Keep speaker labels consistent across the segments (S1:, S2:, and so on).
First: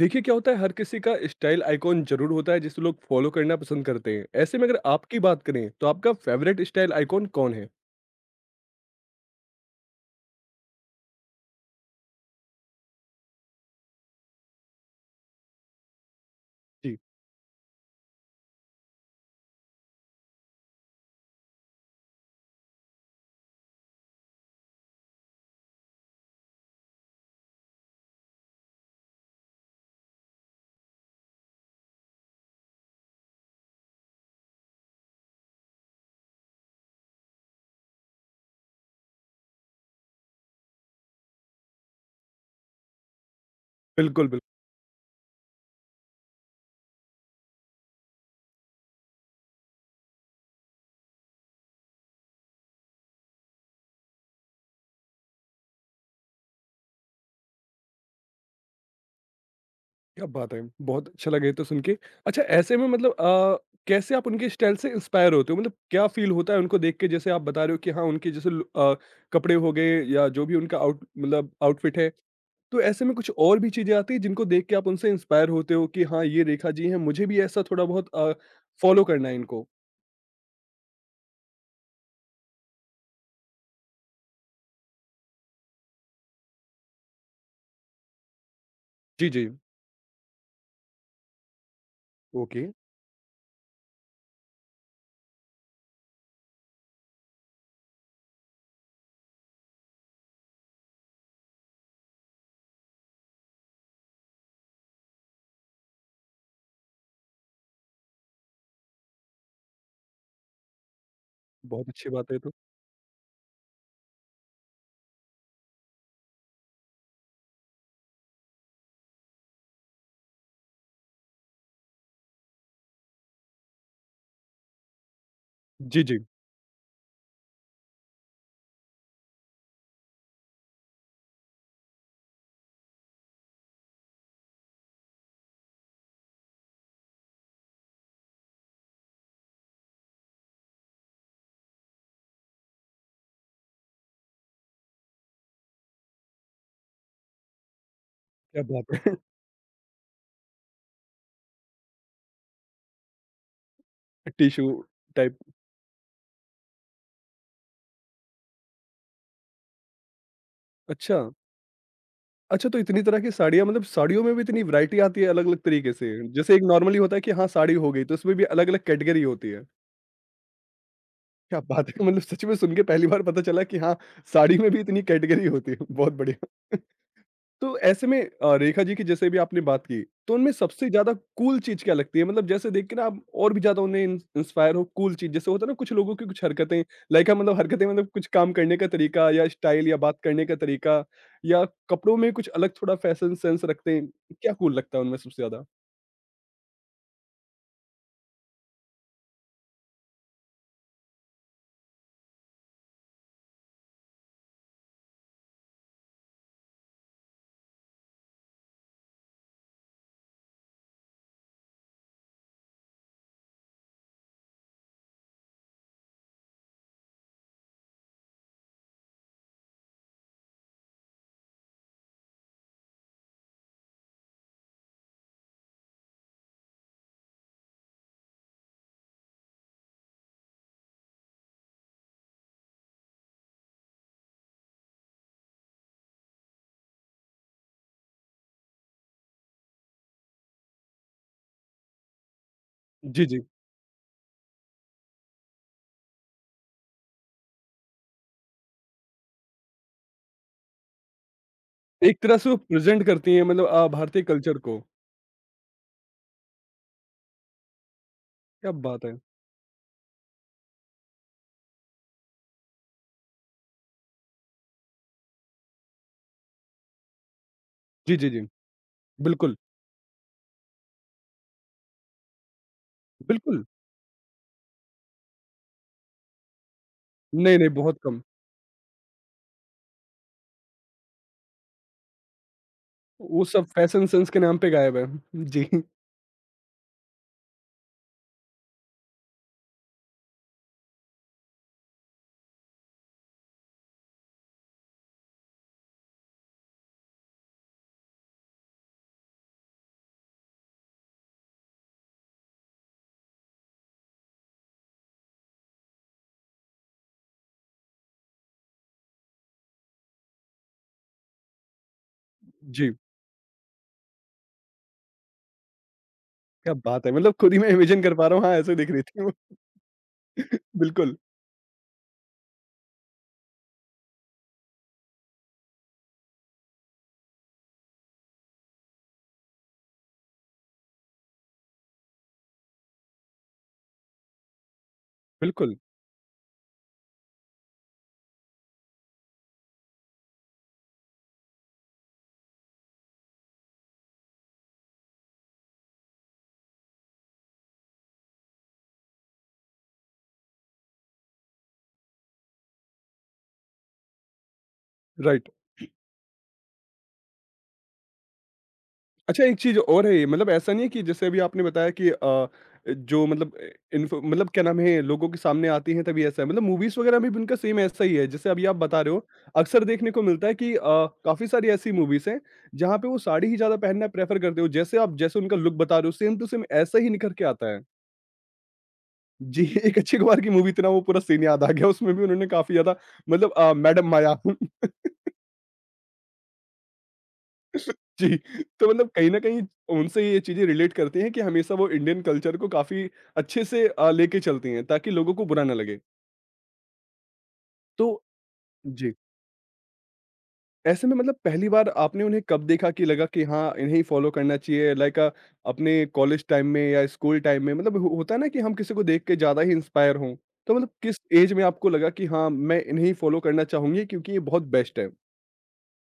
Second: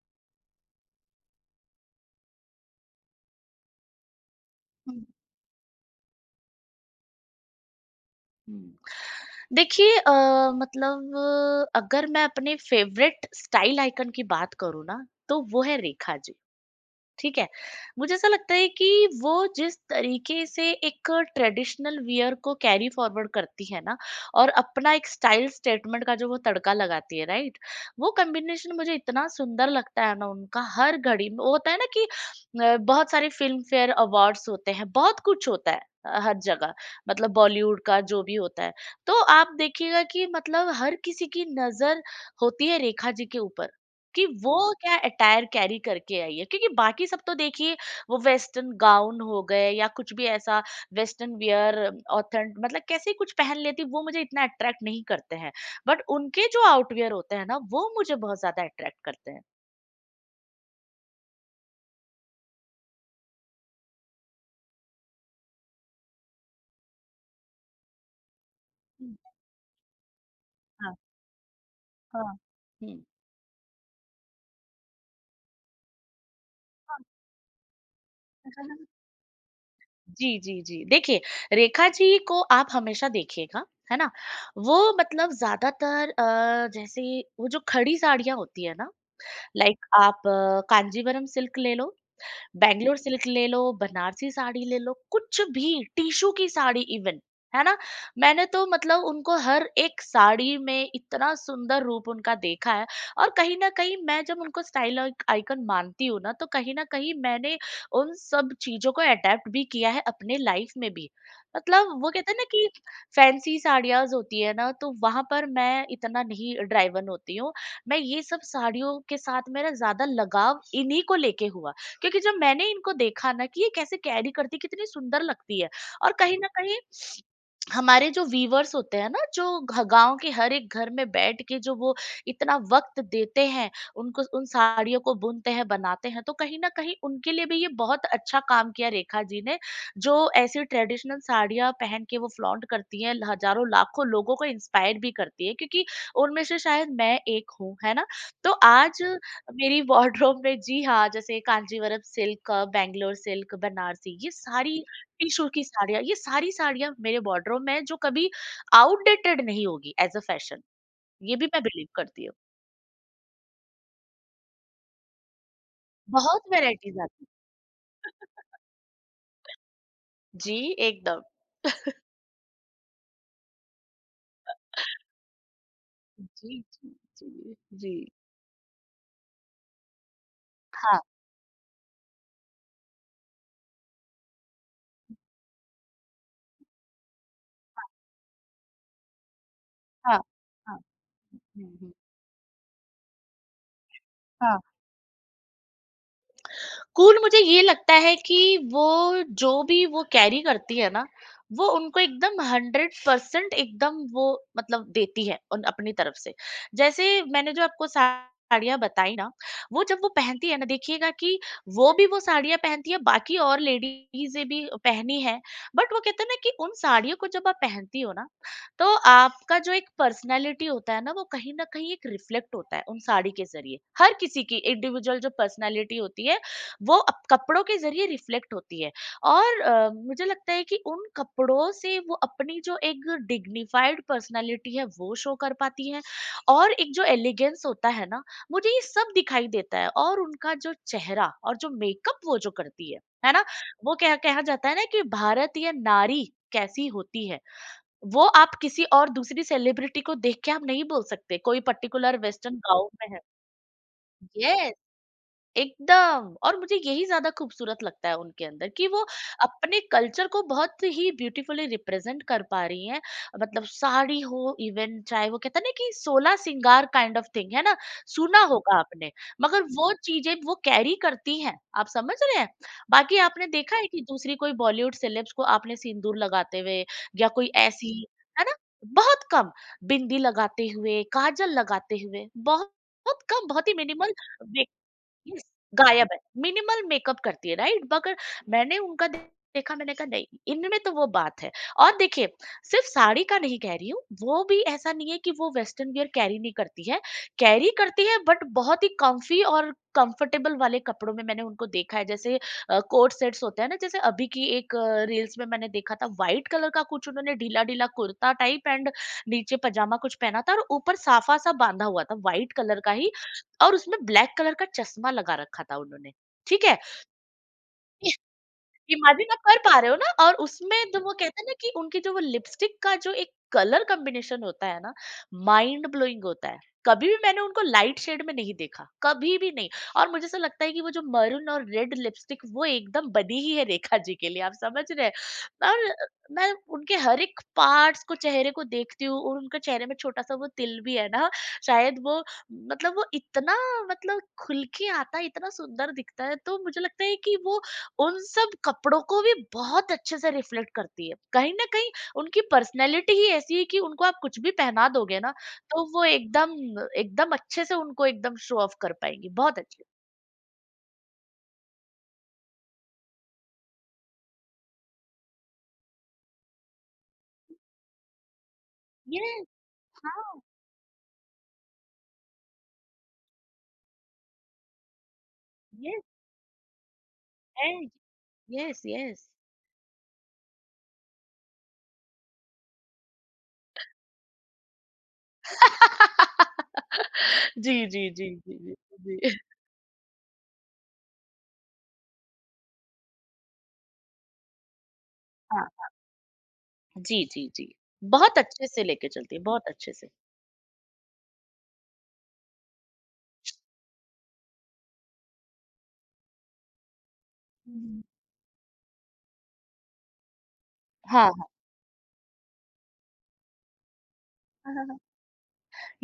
S1: देखिए, क्या होता है, हर किसी का स्टाइल आइकॉन जरूर होता है जिसे लोग फॉलो करना पसंद करते हैं। ऐसे में अगर आपकी बात करें तो आपका फेवरेट स्टाइल आइकॉन कौन है?
S2: देखिए, मतलब अगर मैं अपने फेवरेट स्टाइल आइकन की बात करूँ ना, तो वो है रेखा जी।
S1: जी।
S2: ठीक है? मुझे ऐसा लगता है कि वो जिस तरीके से एक ट्रेडिशनल वियर को कैरी फॉरवर्ड करती है ना, और अपना एक स्टाइल स्टेटमेंट का जो वो तड़का लगाती है राइट, वो कॉम्बिनेशन मुझे इतना सुंदर लगता है ना। उनका हर घड़ी में वो होता है ना कि बहुत सारे फिल्म फेयर अवार्ड्स होते हैं, बहुत कुछ होता है, हर जगह मतलब बॉलीवुड का जो भी होता है, तो आप देखिएगा कि मतलब हर किसी की नजर होती है रेखा जी के ऊपर कि
S1: बिल्कुल, बिल्कुल।
S2: वो क्या अटायर कैरी करके आई है। क्योंकि बाकी सब तो देखिए, वो वेस्टर्न गाउन हो गए या कुछ भी ऐसा, वेस्टर्न वियर ऑथेंट मतलब कैसे कुछ पहन लेती, वो मुझे इतना अट्रैक्ट नहीं करते हैं। बट उनके जो आउटवियर होते हैं ना, वो मुझे बहुत ज्यादा अट्रैक्ट करते हैं।
S1: क्या बात है! बहुत अच्छा लगे तो सुन के। अच्छा, ऐसे में कैसे आप उनके स्टाइल से इंस्पायर होते हो? मतलब क्या फील होता है उनको देख के? जैसे आप बता रहे हो कि हाँ, उनके जैसे
S2: हम्म,
S1: कपड़े हो गए या जो भी उनका
S2: हाँ।
S1: आउटफिट है।
S2: हाँ।
S1: तो
S2: हम्म।
S1: ऐसे में कुछ और भी चीजें आती है जिनको देख के आप उनसे इंस्पायर होते हो कि हाँ, ये रेखा जी हैं, मुझे भी ऐसा थोड़ा बहुत फॉलो करना है इनको।
S2: जी जी जी, देखिए, रेखा जी को आप हमेशा देखिएगा, है ना। वो मतलब ज्यादातर जैसे वो जो खड़ी साड़ियां होती है ना,
S1: जी जी।
S2: लाइक आप कांजीवरम सिल्क ले लो,
S1: ओके।
S2: बैंगलोर सिल्क ले लो, बनारसी साड़ी ले लो, कुछ भी, टिश्यू की साड़ी इवन, है ना? मैंने तो मतलब उनको हर एक साड़ी में इतना सुंदर रूप उनका देखा है। और कहीं न कहीं मैं जब उनको स्टाइल आइकन मानती हूँ ना, तो कहीं न कहीं मैंने उन सब चीज़ों को अडॉप्ट भी किया है अपने लाइफ में भी।
S1: बहुत
S2: मतलब वो
S1: अच्छी बात
S2: कहते
S1: है
S2: हैं
S1: ये
S2: ना
S1: तो।
S2: कि फैंसी साड़ियाज़ होती है ना, तो वहाँ पर मैं इतना नहीं ड्राइवन होती हूँ। मैं ये सब साड़ियों के साथ मेरा ज़्यादा लगाव इन्हीं को लेके हुआ। क्योंकि जब मैंने इनको देखा ना कि ये कैसे कैरी करती, कितनी सुंदर लगती है,
S1: जी,
S2: और
S1: जी।
S2: कहीं ना कहीं हमारे जो वीवर्स होते हैं ना, जो गांव के हर एक घर में बैठ के, जो वो इतना वक्त देते हैं, उनको उन साड़ियों को बुनते हैं बनाते हैं, तो कहीं ना कहीं उनके लिए भी ये बहुत अच्छा काम किया रेखा जी ने, जो ऐसी ट्रेडिशनल साड़ियां पहन के वो फ्लॉन्ट करती हैं, हजारों लाखों लोगों को इंस्पायर भी करती है। क्योंकि उनमें से शायद मैं एक हूँ, है ना। तो
S1: क्या बात
S2: आज
S1: है!
S2: मेरी वार्डरोब में, जी हाँ, जैसे कांजीवरम सिल्क, बैंगलोर सिल्क, बनारसी, ये
S1: टिश्यू
S2: सारी
S1: टाइप।
S2: टिशू की साड़ियाँ, ये सारी साड़ियाँ मेरे वार्डरोब में है जो कभी आउटडेटेड नहीं होगी एज़ अ फैशन।
S1: अच्छा।
S2: ये भी मैं बिलीव करती हूँ।
S1: अच्छा, तो इतनी तरह की साड़ियाँ, मतलब साड़ियों में भी इतनी वैरायटी आती है अलग-अलग तरीके से।
S2: बहुत
S1: जैसे एक
S2: वैराइटीज़
S1: नॉर्मली होता है
S2: आती हैं।
S1: कि हाँ, साड़ी हो गई तो उसमें भी अलग-अलग कैटेगरी होती है।
S2: जी, एकदम।
S1: क्या बात है! मतलब सच में सुन के पहली बार पता चला कि हाँ, साड़ी में भी इतनी कैटेगरी होती है। बहुत
S2: जी,
S1: बढ़िया।
S2: जी, जी,
S1: तो
S2: जी।
S1: ऐसे में रेखा जी की जैसे भी आपने बात की, तो उनमें सबसे
S2: हाँ,
S1: ज़्यादा कूल चीज़ क्या लगती है? मतलब जैसे देख के ना आप और भी ज़्यादा उन्हें इन इंस्पायर हो। कूल चीज़, जैसे होता है ना, कुछ लोगों की कुछ हरकतें, लाइक मतलब हरकतें, मतलब कुछ काम करने का तरीका या स्टाइल या बात
S2: हाँ,
S1: करने का
S2: हाँ।
S1: तरीका या
S2: हुँ, हुँ।
S1: कपड़ों में कुछ अलग थोड़ा फैशन सेंस रखते हैं, क्या
S2: हाँ।
S1: कूल लगता है उनमें सबसे ज़्यादा?
S2: कूल मुझे ये लगता है कि वो जो भी वो कैरी करती है ना, वो उनको एकदम 100% एकदम वो मतलब देती है उन अपनी तरफ से। जैसे मैंने जो आपको साड़ियाँ बताई ना, वो जब वो पहनती है ना, देखिएगा कि वो भी वो साड़ियाँ पहनती है, बाकी और लेडीज़ें भी पहनी हैं। बट वो कहते हैं ना कि उन साड़ियों को जब आप पहनती हो ना, तो आपका जो एक पर्सनैलिटी होता है ना, वो कहीं न कहीं एक रिफ्लेक्ट होता है उन साड़ी के ज़रिए। हर किसी की इंडिविजुअल जो पर्सनैलिटी होती है, वो अप कपड़ों के ज़रिए रिफ्लेक्ट होती है। और मुझे लगता है कि उन कपड़ों से वो अपनी जो एक डिग्निफाइड पर्सनालिटी है, वो शो कर पाती है। और एक जो एलिगेंस होता है ना, मुझे ये सब दिखाई देता है। और उनका जो चेहरा और जो मेकअप वो जो करती है
S1: जी,
S2: है ना,
S1: जी।
S2: वो कह कहा जाता है ना कि भारतीय नारी कैसी होती है। वो आप किसी और दूसरी सेलिब्रिटी को देख के आप नहीं बोल सकते, कोई पर्टिकुलर
S1: एक तरह से
S2: वेस्टर्न
S1: वो
S2: गाउन
S1: प्रेज़ेंट
S2: में है।
S1: करती हैं, मतलब भारतीय कल्चर
S2: यस,
S1: को।
S2: एकदम। और मुझे यही ज्यादा खूबसूरत लगता है उनके अंदर
S1: क्या
S2: कि वो
S1: बात है!
S2: अपने कल्चर को बहुत ही ब्यूटीफुली रिप्रेजेंट कर पा रही हैं। मतलब साड़ी हो, इवन चाहे, वो कहते हैं ना कि सोलह सिंगार काइंड ऑफ थिंग है ना,
S1: जी, जी, जी।
S2: सुना होगा आपने,
S1: बिल्कुल,
S2: मगर वो चीजें वो कैरी करती हैं। आप समझ रहे हैं। बाकी आपने
S1: बिल्कुल।
S2: देखा है कि दूसरी कोई बॉलीवुड सेलेब्स को आपने सिंदूर लगाते हुए या कोई
S1: नहीं, नहीं,
S2: ऐसी,
S1: बहुत कम।
S2: है ना, बहुत कम, बिंदी लगाते हुए, काजल लगाते हुए, बहुत बहुत
S1: वो
S2: कम,
S1: सब
S2: बहुत ही
S1: फैशन
S2: मिनिमल।
S1: सेंस के नाम पे गायब है।
S2: यस,
S1: जी,
S2: गायब है। मिनिमल मेकअप करती है राइट, मगर मैंने उनका देखा, मैंने कहा नहीं, इनमें तो वो बात है। और देखिए, सिर्फ साड़ी का नहीं कह रही हूँ, वो भी ऐसा नहीं है कि वो वेस्टर्न वियर कैरी नहीं करती है। कैरी करती है, बट बहुत ही कम्फी और कंफर्टेबल वाले कपड़ों में मैंने उनको देखा है। जैसे कोट सेट्स होते हैं ना, जैसे अभी की एक रील्स में मैंने देखा था, व्हाइट कलर का कुछ उन्होंने ढीला-ढीला कुर्ता टाइप, एंड नीचे पजामा कुछ पहना था, और ऊपर साफा-सा बाँधा हुआ था, व्हाइट कलर का
S1: जी।
S2: ही। और उसमें ब्लैक कलर का चश्मा लगा रखा था उन्होंने, ठीक
S1: क्या
S2: है?
S1: बात है! मतलब खुद ही मैं इमेजिन कर पा रहा हूँ, हाँ, ऐसे दिख रही थी वो।
S2: इमेजिन आप कर पा रहे हो ना। और उसमें तो वो
S1: बिल्कुल,
S2: कहते हैं ना कि उनके जो वो लिपस्टिक का जो एक कलर कॉम्बिनेशन होता है ना, माइंड ब्लोइंग होता है। कभी भी मैंने उनको लाइट शेड में नहीं देखा, कभी भी नहीं। और मुझे ऐसा लगता है कि वो जो मरून और रेड लिपस्टिक, वो एकदम बनी ही है रेखा जी के लिए। आप समझ रहे हैं।
S1: बिल्कुल,
S2: और मैं उनके हर एक पार्ट्स को, चेहरे को देखती हूँ, और उनके चेहरे में छोटा सा वो तिल भी है ना, शायद वो, मतलब वो इतना, मतलब खुल के आता है, इतना सुंदर दिखता है। तो मुझे लगता है कि वो उन सब कपड़ों को भी बहुत अच्छे से रिफ्लेक्ट करती है। कहीं न कहीं उनकी पर्सनैलिटी ही ऐसी है कि उनको आप कुछ भी पहना दोगे ना,
S1: राइट।
S2: तो वो एकदम एकदम अच्छे से उनको एकदम शो ऑफ कर पाएँगी,
S1: अच्छा, एक
S2: बहुत
S1: चीज़
S2: अच्छे।
S1: और है ये, मतलब ऐसा नहीं है कि जैसे अभी आपने बताया कि जो इन्फो, मतलब क्या नाम है, लोगों के सामने आती हैं तभी ऐसा है। मतलब मूवीज़ वगैरह में भी उनका सेम ऐसा ही है, जैसे अभी आप बता रहे हो,
S2: यस,
S1: अक्सर देखने को
S2: हाँ।
S1: मिलता है कि काफ़ी सारी ऐसी मूवीज़ हैं, जहाँ पे वो साड़ी ही ज़्यादा पहनना प्रेफ़र करते हो। जैसे आप जैसे उनका लुक बता
S2: यस
S1: रहे हो, सेम टू सेम ऐसा ही निखर के आता है।
S2: And, yes, yes.
S1: जी। एक अक्षय कुमार की मूवी थी ना, वो पूरा सीन याद आ गया, उसमें भी उन्होंने काफ़ी ज़्यादा, मतलब मैडम माया।
S2: जी, जी, जी,
S1: जी।
S2: जी, जी,
S1: तो मतलब कहीं
S2: जी।
S1: न कहीं उनसे ये चीज़ें रिलेट करते हैं कि हमेशा वो इंडियन कल्चर को काफ़ी अच्छे से लेके चलती हैं ताकि लोगों को बुरा ना
S2: हाँ,
S1: लगे।
S2: जी, जी, जी।
S1: तो
S2: बहुत अच्छे से लेके
S1: जी,
S2: चलती है, बहुत अच्छे से।
S1: ऐसे में मतलब पहली बार आपने उन्हें कब देखा कि लगा कि हाँ, इन्हें ही फ़ॉलो करना चाहिए, लाइक अपने कॉलेज टाइम में या स्कूल टाइम में,
S2: हुँ,
S1: मतलब
S2: हुँ।
S1: हो होता है ना कि हम किसी को देख के ज़्यादा ही इंस्पायर हों। तो मतलब किस
S2: हाँ,
S1: ऐज में आपको लगा कि हाँ, मैं इन्हें ही फ़ॉलो करना चाहूँगी क्योंकि ये बहुत बेस्ट
S2: हाँ।
S1: है?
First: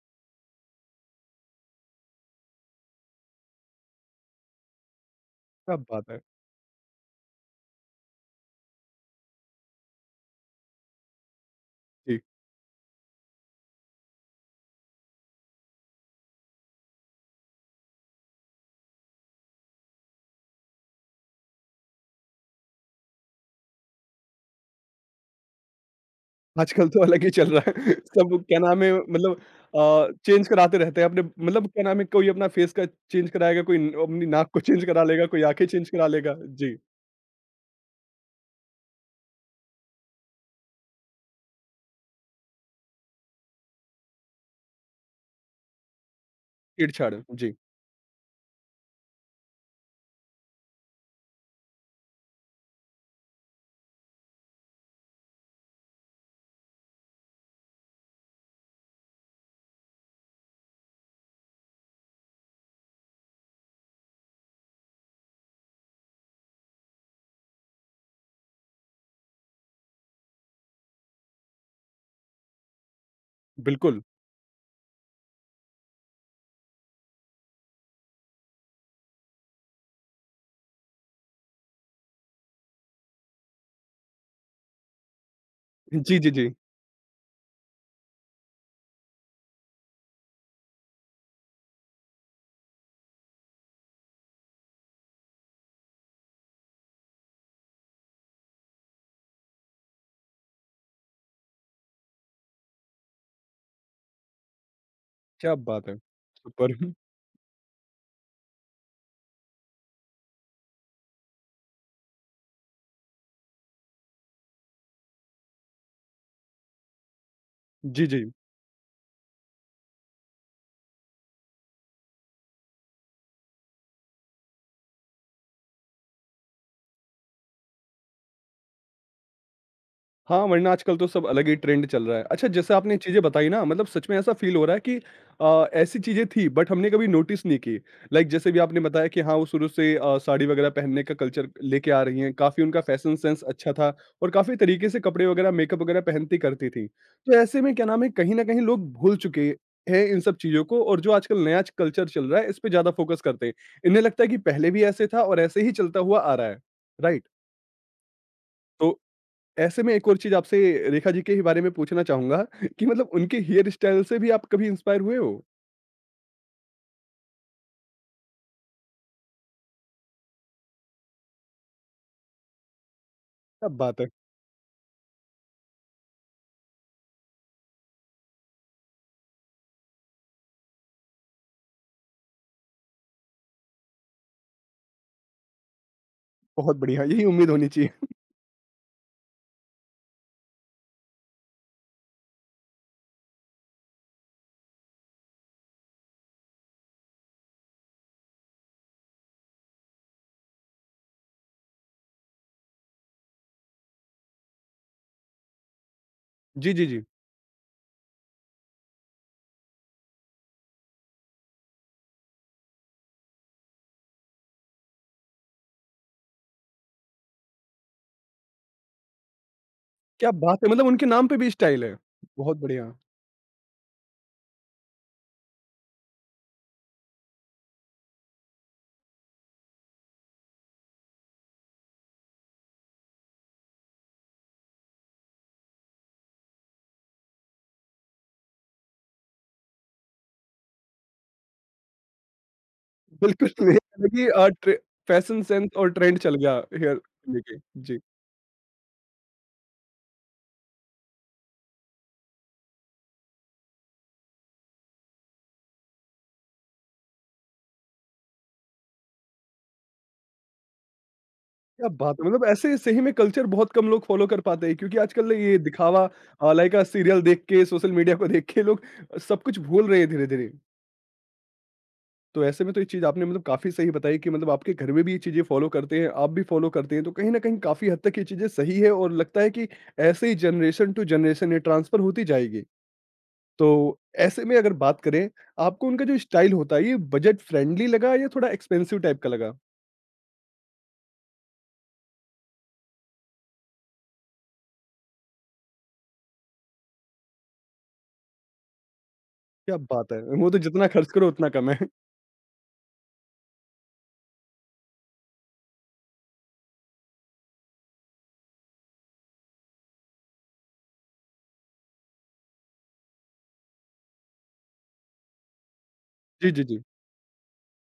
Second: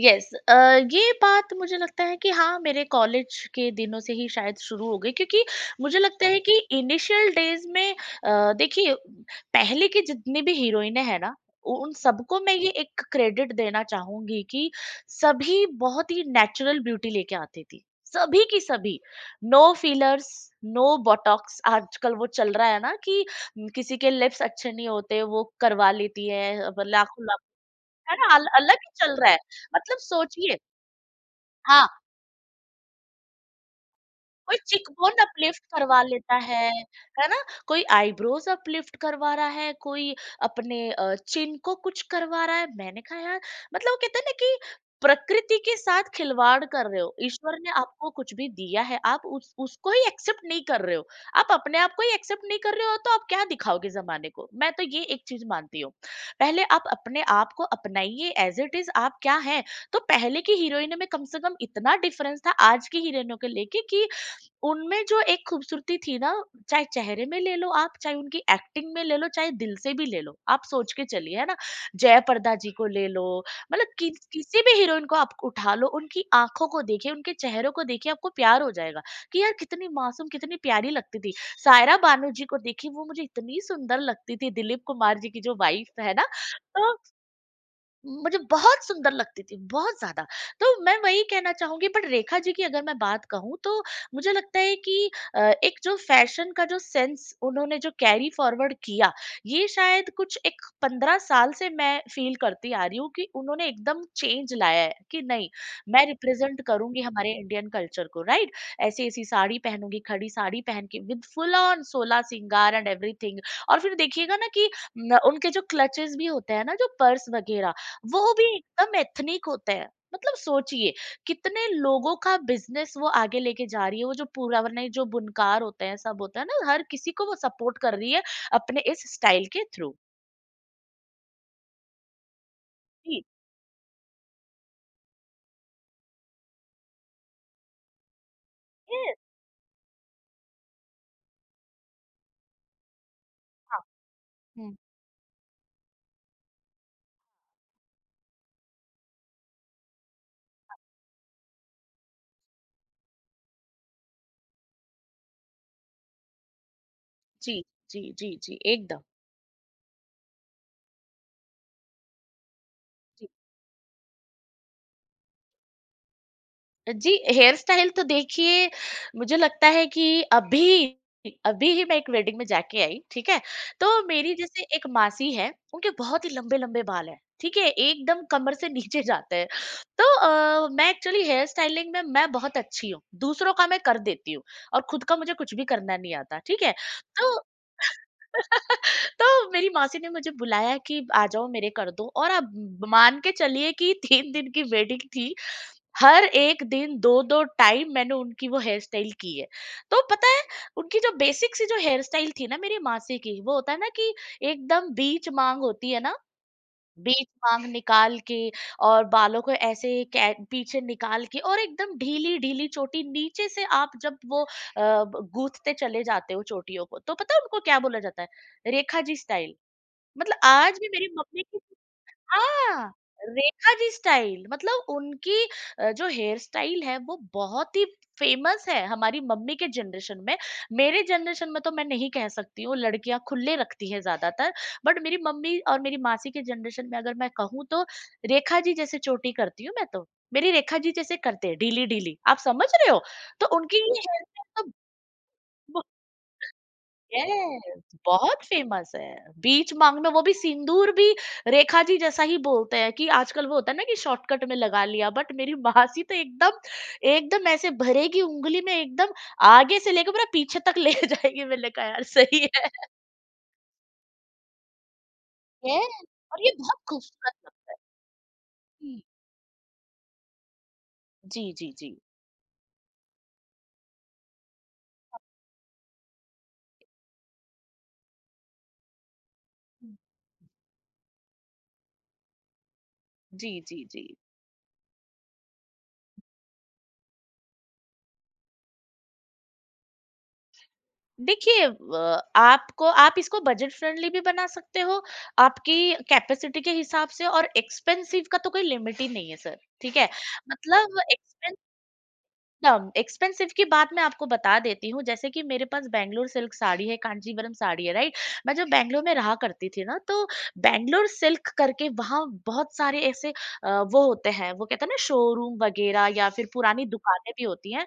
S2: यस, ये बात मुझे लगता है कि हाँ, मेरे कॉलेज के दिनों से ही शायद शुरू हो गई। क्योंकि
S1: क्या
S2: मुझे
S1: बात है!
S2: लगता है कि इनिशियल डेज में देखिए, पहले की जितनी भी हीरोइनें हैं ना, उन
S1: जी।
S2: सबको मैं ये एक क्रेडिट देना चाहूंगी कि सभी बहुत ही नेचुरल ब्यूटी लेके आती थी, सभी की सभी। No fillers, no botox. आजकल वो चल रहा है ना कि किसी के लिप्स अच्छे नहीं होते, वो करवा लेती है अब
S1: आजकल तो
S2: लाखों,
S1: अलग ही चल रहा है।
S2: है ना?
S1: सब
S2: अल
S1: क्या नाम
S2: अलग ही
S1: है,
S2: चल रहा
S1: मतलब
S2: है। मतलब
S1: चेंज
S2: सोचिए,
S1: कराते रहते हैं अपने, मतलब क्या
S2: हाँ,
S1: नाम है, कोई अपना फेस का चेंज कराएगा, कोई न अपनी नाक
S2: कोई
S1: को चेंज करा
S2: चिकबोन
S1: लेगा, कोई
S2: अपलिफ्ट
S1: आँखें चेंज
S2: करवा
S1: करा
S2: लेता
S1: लेगा। जी,
S2: है ना? कोई आईब्रोज अपलिफ्ट करवा रहा है, कोई अपने चिन को कुछ करवा रहा है। मैंने कहा यार, मतलब वो कहते हैं ना कि प्रकृति के साथ खिलवाड़ कर रहे हो।
S1: छेड़छाड़। जी,
S2: ईश्वर ने आपको कुछ भी दिया है, आप उस उसको ही एक्सेप्ट नहीं कर रहे हो। आप अपने आप को ही एक्सेप्ट नहीं कर रहे हो, तो आप क्या दिखाओगे ज़माने को? मैं तो ये एक चीज़ मानती हूँ। पहले आप अपने आप को अपनाइए एज़ इट इज़, आप क्या हैं? तो पहले की हीरोइनों में कम से कम इतना डिफरेंस था आज की हीरोइनों को लेके कि उनमें जो एक खूबसूरती थी ना, चाहे चेहरे में ले लो आप, चाहे उनकी एक्टिंग में ले लो, चाहे दिल से भी ले लो। आप सोच के चलिए, है ना? जयाप्रदा जी को ले लो, मतलब
S1: बिल्कुल।
S2: कि किसी भी हीरोइन को आप उठा लो, उनकी आँखों को देखिए, उनके चेहरों को देखिए, आपको प्यार हो जाएगा कि यार कितनी मासूम, कितनी प्यारी लगती थी। सायरा बानू जी को देखिए, वो मुझे इतनी सुंदर लगती थी, दिलीप कुमार जी की जो वाइफ़ है
S1: जी,
S2: ना,
S1: जी, जी।
S2: तो मुझे बहुत सुंदर लगती थी, बहुत ज़्यादा। तो मैं वही कहना चाहूँगी, बट रेखा जी की अगर मैं बात कहूँ, तो मुझे लगता है कि अ, एक जो फ़ैशन का जो सेंस उन्होंने जो कैरी फ़ॉरवर्ड किया, ये शायद कुछ एक 15 साल से मैं फ़ील करती आ रही हूँ कि उन्होंने एकदम चेंज लाया है कि नहीं,
S1: क्या बात है!
S2: मैं रिप्रेज़ेंट
S1: सुपर।
S2: करूँगी हमारे इंडियन कल्चर को, राइट? ऐसी-ऐसी साड़ी पहनूँगी, खड़ी साड़ी पहन के विद फुल ऑन सोलह सिंगार एंड एवरीथिंग। और फिर देखिएगा ना कि न उनके जो क्लचेज़ भी होते हैं ना, जो पर्स वग़ैरह,
S1: जी, जी।
S2: वो भी एकदम एथनिक होते हैं। मतलब सोचिए, कितने लोगों का बिजनेस वो आगे लेके जा रही है। वो जो पुराने जो बुनकार होते हैं, सब होता है ना, हर किसी को वो सपोर्ट कर रही है अपने इस स्टाइल के थ्रू।
S1: हाँ, वरना आजकल तो सब अलग ही ट्रेंड चल रहा है। अच्छा, जैसे आपने चीज़ें
S2: जी।
S1: बताई ना, मतलब सच में ऐसा फ़ील हो रहा है कि ऐसी चीज़ें थी बट हमने कभी नोटिस नहीं की। लाइक जैसे भी आपने बताया
S2: यस।
S1: कि हाँ, वो शुरू से साड़ी वगैरह पहनने का कल्चर लेके आ रही हैं, काफ़ी उनका फैशन सेंस अच्छा
S2: हाँ।
S1: था और काफ़ी
S2: हम्म,
S1: तरीके से कपड़े वगैरह, मेकअप वगैरह पहनती करती थीं। तो ऐसे में क्या नाम है, कहीं न कहीं लोग भूल चुके हैं इन सब चीज़ों को, और जो आजकल नया च कल्चर चल रहा है इस पे ज़्यादा फ़ोकस करते हैं। इन्हें लगता है कि पहले भी ऐसे था और ऐसे ही चलता हुआ आ रहा है। राइट?
S2: जी जी जी जी,
S1: तो
S2: एकदम।
S1: ऐसे में एक और चीज़ आपसे रेखा जी के ही बारे में पूछना चाहूँगा, कि मतलब उनके हेयर स्टाइल से भी आप कभी इंस्पायर हुए हो?
S2: जी, हेयर स्टाइल तो देखिए, मुझे लगता है कि अभी अभी ही मैं एक वेडिंग में जाके आई, ठीक है?
S1: क्या
S2: तो
S1: बात है!
S2: मेरी जैसे एक मासी है, उनके बहुत ही लंबे-लंबे बाल हैं, ठीक है? एकदम कमर से नीचे जाते हैं। तो मैं एक्चुअली हेयर स्टाइलिंग में मैं बहुत अच्छी हूँ, दूसरों का मैं कर देती हूँ और खुद का मुझे कुछ भी करना नहीं आता, ठीक है?
S1: बहुत बढ़िया, यही
S2: तो
S1: उम्मीद होनी चाहिए।
S2: तो मेरी मासी ने मुझे बुलाया कि आ जाओ मेरे कर दो और आप मान के चलिए कि 3 दिन की वेडिंग थी। हर एक दिन 2-2 टाइम मैंने उनकी वो हेयर स्टाइल की है। तो पता है, उनकी जो बेसिक सी जो हेयर स्टाइल थी ना मेरी मासी की, वो होता है ना कि एकदम बीच मांग होती है ना,
S1: जी, जी, जी।
S2: बीच मांग निकाल के और बालों को ऐसे कै पीछे निकाल के और एकदम ढीली-ढीली चोटी नीचे से आप जब वो अ, ब गूँथते चले जाते हो चोटियों को, तो पता है उनको क्या बोला जाता है? रेखा जी स्टाइल।
S1: क्या
S2: मतलब
S1: बात है!
S2: आज
S1: मतलब
S2: भी
S1: उनके
S2: मेरी
S1: नाम पे
S2: मम्मी
S1: भी
S2: की।
S1: स्टाइल है। बहुत
S2: हाँ,
S1: बढ़िया।
S2: रेखा जी स्टाइल मतलब उनकी जो हेयर स्टाइल है वो बहुत ही फेमस है हमारी मम्मी के जनरेशन में। मेरे जनरेशन में तो मैं नहीं कह सकती हूँ, लड़कियाँ खुले रखती हैं ज़्यादातर। बट मेरी मम्मी और मेरी मासी के जनरेशन में अगर मैं कहूँ तो रेखा जी जैसे चोटी करती हूँ मैं तो। मेरी रेखा जी जैसे करते हैं ढीली-ढीली। आप समझ रहे हो? तो
S1: बिल्कुल।
S2: उनकी ये हेयर
S1: देखिए अ,
S2: स्टाइल तो,
S1: ट्रे फैशन सेंस और ट्रेंड चल गया हेयर लेके।
S2: यस,
S1: जी।
S2: बहुत फेमस है। बीच मांग में वो भी सिंदूर भी रेखा जी जैसा ही बोलते हैं कि आजकल वो होता है ना कि शॉर्टकट में लगा लिया। बट मेरी मासी तो एकदम एकदम ऐसे भरेगी ऊँगली में, एकदम आगे से लेके पूरा पीछे तक ले जाएगी। मैंने कहा
S1: क्या
S2: यार
S1: बात है!
S2: सही
S1: मतलब
S2: है।
S1: ऐसे सही में कल्चर बहुत कम लोग फॉलो कर पाते हैं क्योंकि आजकल ये
S2: यस,
S1: दिखावा,
S2: और ये
S1: लाइक
S2: बहुत
S1: सीरियल देख
S2: खूबसूरत
S1: के, सोशल मीडिया को देख के लोग
S2: लगती।
S1: सब कुछ भूल रहे हैं धीरे-धीरे।
S2: जी, जी, जी।
S1: तो ऐसे में तो ये चीज़ आपने मतलब काफ़ी सही बताई कि मतलब आपके घर में भी ये चीज़ें फॉलो करते हैं, आप भी फॉलो करते हैं, तो कहीं न कहीं काफ़ी हद तक ये चीज़ें सही है और लगता है कि ऐसे ही जनरेशन टू जनरेशन ये ट्रांसफ़र होती जाएगी।
S2: जी, जी,
S1: तो
S2: जी।
S1: ऐसे में अगर बात करें, आपको उनका जो स्टाइल होता है, ये बजट फ्रेंडली लगा या थोड़ा एक्सपेंसिव टाइप का लगा?
S2: देखिए, आपको आप इसको बजट फ्रेंडली भी बना सकते हो, आपकी कैपेसिटी के हिसाब से। और एक्सपेंसिव का तो कोई लिमिट ही नहीं है सर,
S1: क्या
S2: ठीक है?
S1: बात है! वो तो जितना
S2: मतलब
S1: खर्च करो उतना
S2: एक्सपेंस
S1: कम है।
S2: एकदम, एक्सपेंसिव की बात मैं आपको बता देती हूँ, जैसे कि मेरे पास बैंगलोर सिल्क साड़ी है, कांजीवरम साड़ी है, राइट? मैं जब बैंगलोर में रहा करती थी ना, तो बैंगलोर सिल्क करके वहाँ बहुत सारे ऐसे वो होते हैं, वो कहते हैं ना शोरूम वगैरह या फिर
S1: जी, जी, जी।
S2: पुरानी दुकानें भी होती हैं।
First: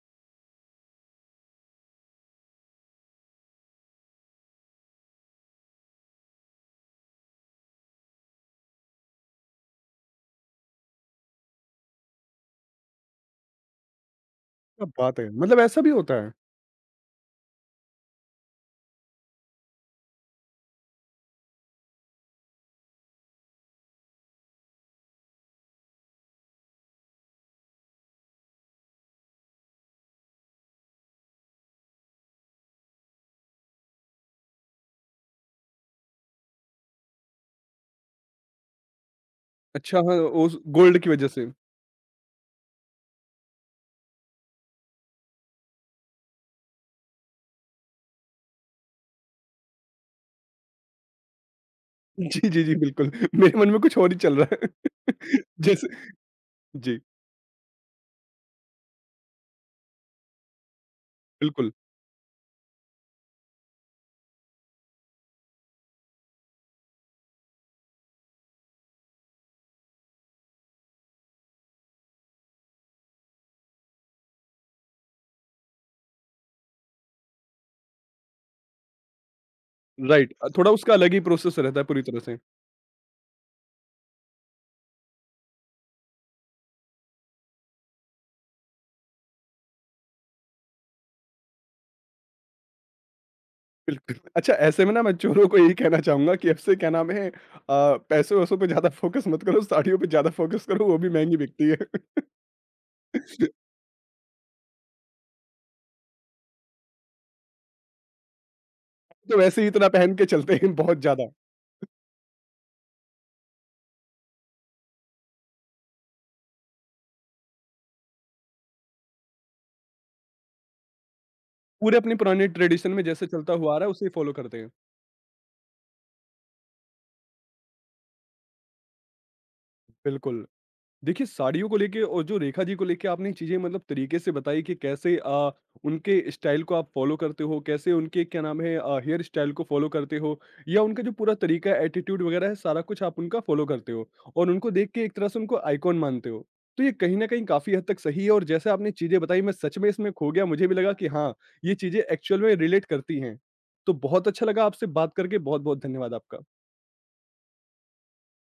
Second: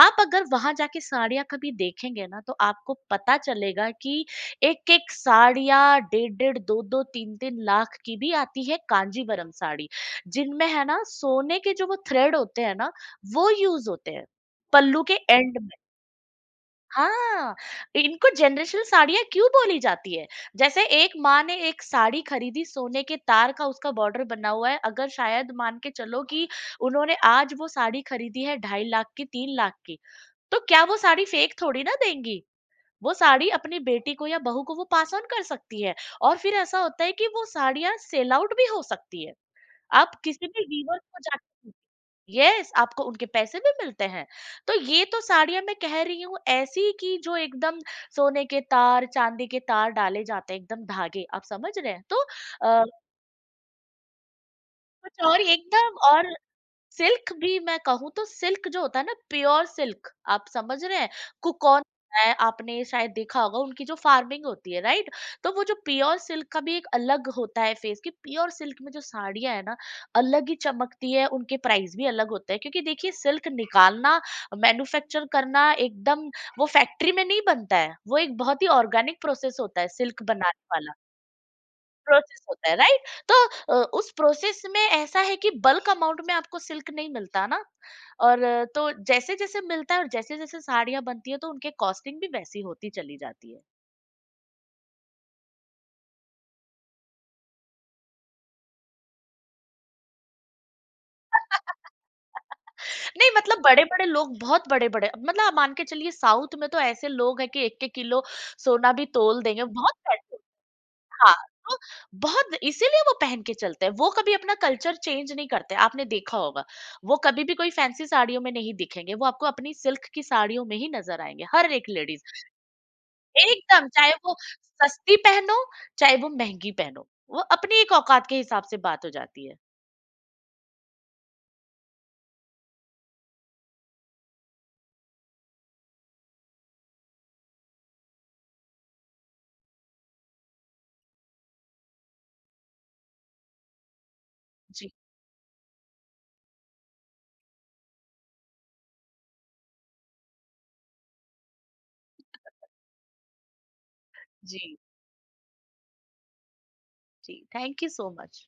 S2: आप अगर वहाँ जाके साड़ियाँ कभी देखेंगे ना, तो आपको पता चलेगा कि एक-एक साड़ियाँ 1.5-1.5, 2-2, 3-3 लाख की भी आती है कांजीवरम साड़ी, जिनमें है ना सोने के जो वो थ्रेड होते हैं ना, वो यूज होते हैं
S1: क्या
S2: पल्लू के
S1: बात है!
S2: एंड
S1: मतलब
S2: में।
S1: ऐसा भी होता है?
S2: हाँ, इनको जनरेशनल साड़ियाँ क्यों बोली जाती है? जैसे एक माँ ने एक साड़ी खरीदी, सोने के तार का उसका बॉर्डर बना हुआ है, अगर शायद मान के चलो कि उन्होंने आज वो साड़ी खरीदी है 2.5 लाख की, 3 लाख की, तो क्या वो साड़ी फेक थोड़ी ना देंगी। वो साड़ी अपनी बेटी को या बहू को वो पास ऑन कर सकती है। और फिर ऐसा होता है कि वो साड़ियाँ सेल आउट भी हो सकती है।
S1: अच्छा,
S2: आप
S1: हाँ,
S2: किसी
S1: उस
S2: भी वीवर
S1: गोल्ड की
S2: को
S1: वजह से।
S2: जाके, यस, आपको उनके पैसे भी मिलते हैं। तो ये तो साड़ियां मैं कह रही हूँ ऐसी कि जो एकदम सोने के तार, चांदी के तार डाले जाते हैं एकदम धागे, आप समझ रहे हैं? तो
S1: जी, जी, जी,
S2: आ,
S1: बिल्कुल। मेरे मन में कुछ और ही चल रहा है।
S2: कुछ और
S1: जैसे,
S2: एकदम, और
S1: जी,
S2: सिल्क भी मैं कहूँ तो, सिल्क जो होता है ना प्योर सिल्क, आप समझ रहे हैं?
S1: बिल्कुल।
S2: कुकोन है, आपने शायद देखा होगा उनकी जो फार्मिंग होती है, राइट? तो वो जो प्योर सिल्क का भी एक अलग होता है फेस कि प्योर सिल्क में जो साड़ियाँ है ना, अलग ही चमकती है, उनके प्राइस भी अलग होते हैं क्योंकि देखिए सिल्क निकालना, मैन्युफैक्चर करना एकदम, वो फैक्ट्री में नहीं बनता है। वो एक बहुत ही ऑर्गेनिक प्रोसेस होता है सिल्क
S1: राइट,
S2: बनाने
S1: थोड़ा
S2: वाला।
S1: उसका अलग ही प्रोसेस रहता है पूरी तरह से।
S2: प्रोसेस होता है, राइट? तो उस प्रोसेस में ऐसा है कि बल्क अमाउंट में आपको सिल्क नहीं मिलता ना। और तो जैसे जैसे मिलता है और जैसे जैसे साड़ियां बनती है तो उनके कॉस्टिंग भी वैसी होती चली जाती है।
S1: बिल्कुल। अच्छा, ऐसे में ना मैं चोरों को यही कहना चाहूँगा कि अब से क्या नाम है, पैसों-वैसों पे ज़्यादा फ़ोकस मत करो, साड़ियों पे ज़्यादा फ़ोकस करो, वो भी महँगी बिकती है।
S2: नहीं मतलब बड़े बड़े लोग, बहुत बड़े बड़े, मतलब आप मान के चलिए साउथ में तो ऐसे लोग हैं कि एक एक किलो सोना भी
S1: तो
S2: तोल
S1: वैसे
S2: देंगे,
S1: ही इतना
S2: बहुत
S1: पहन के
S2: पैसे।
S1: चलते हैं बहुत ज़्यादा।
S2: हाँ, तो बहुत इसीलिए वो पहन के चलते हैं, वो कभी अपना कल्चर चेंज नहीं करते, आपने देखा होगा। वो कभी भी कोई फैंसी साड़ियों में नहीं दिखेंगे, वो आपको अपनी सिल्क की साड़ियों में ही नज़र आएँगे, हर एक
S1: पूरे अपने
S2: लेडीज़।
S1: पुराने ट्रेडिशन में जैसे चलता हुआ आ
S2: एकदम,
S1: रहा है, उसे
S2: चाहे
S1: ही फ़ॉलो
S2: वो
S1: करते हैं।
S2: सस्ती पहनो, चाहे वो महँगी पहनो, वो अपनी एक औकात के हिसाब से बात हो जाती है।
S1: बिल्कुल। देखिए, साड़ियों को लेके और जो रेखा जी को लेके आपने चीज़ें मतलब तरीके से बताई कि कैसे उनके स्टाइल को आप फ़ॉलो करते हो, कैसे उनके क्या नाम है हेयर स्टाइल को फ़ॉलो करते हो या उनका जो पूरा तरीका एटीट्यूड वगैरह है, सारा कुछ आप उनका फ़ॉलो करते हो और उनको देख
S2: जी,
S1: के एक तरह से उनको आइकॉन मानते हो। तो ये कहीं न कहीं काफ़ी हद तक सही है और जैसे आपने चीज़ें बताई मैं सच में इसमें खो गया, मुझे भी लगा कि हाँ, ये चीज़ें एक्चुअल में रिलेट करती हैं। तो बहुत अच्छा लगा
S2: जी,
S1: आपसे बात करके, बहुत-बहुत धन्यवाद आपका।
S2: जी, थैंक यू सो मच।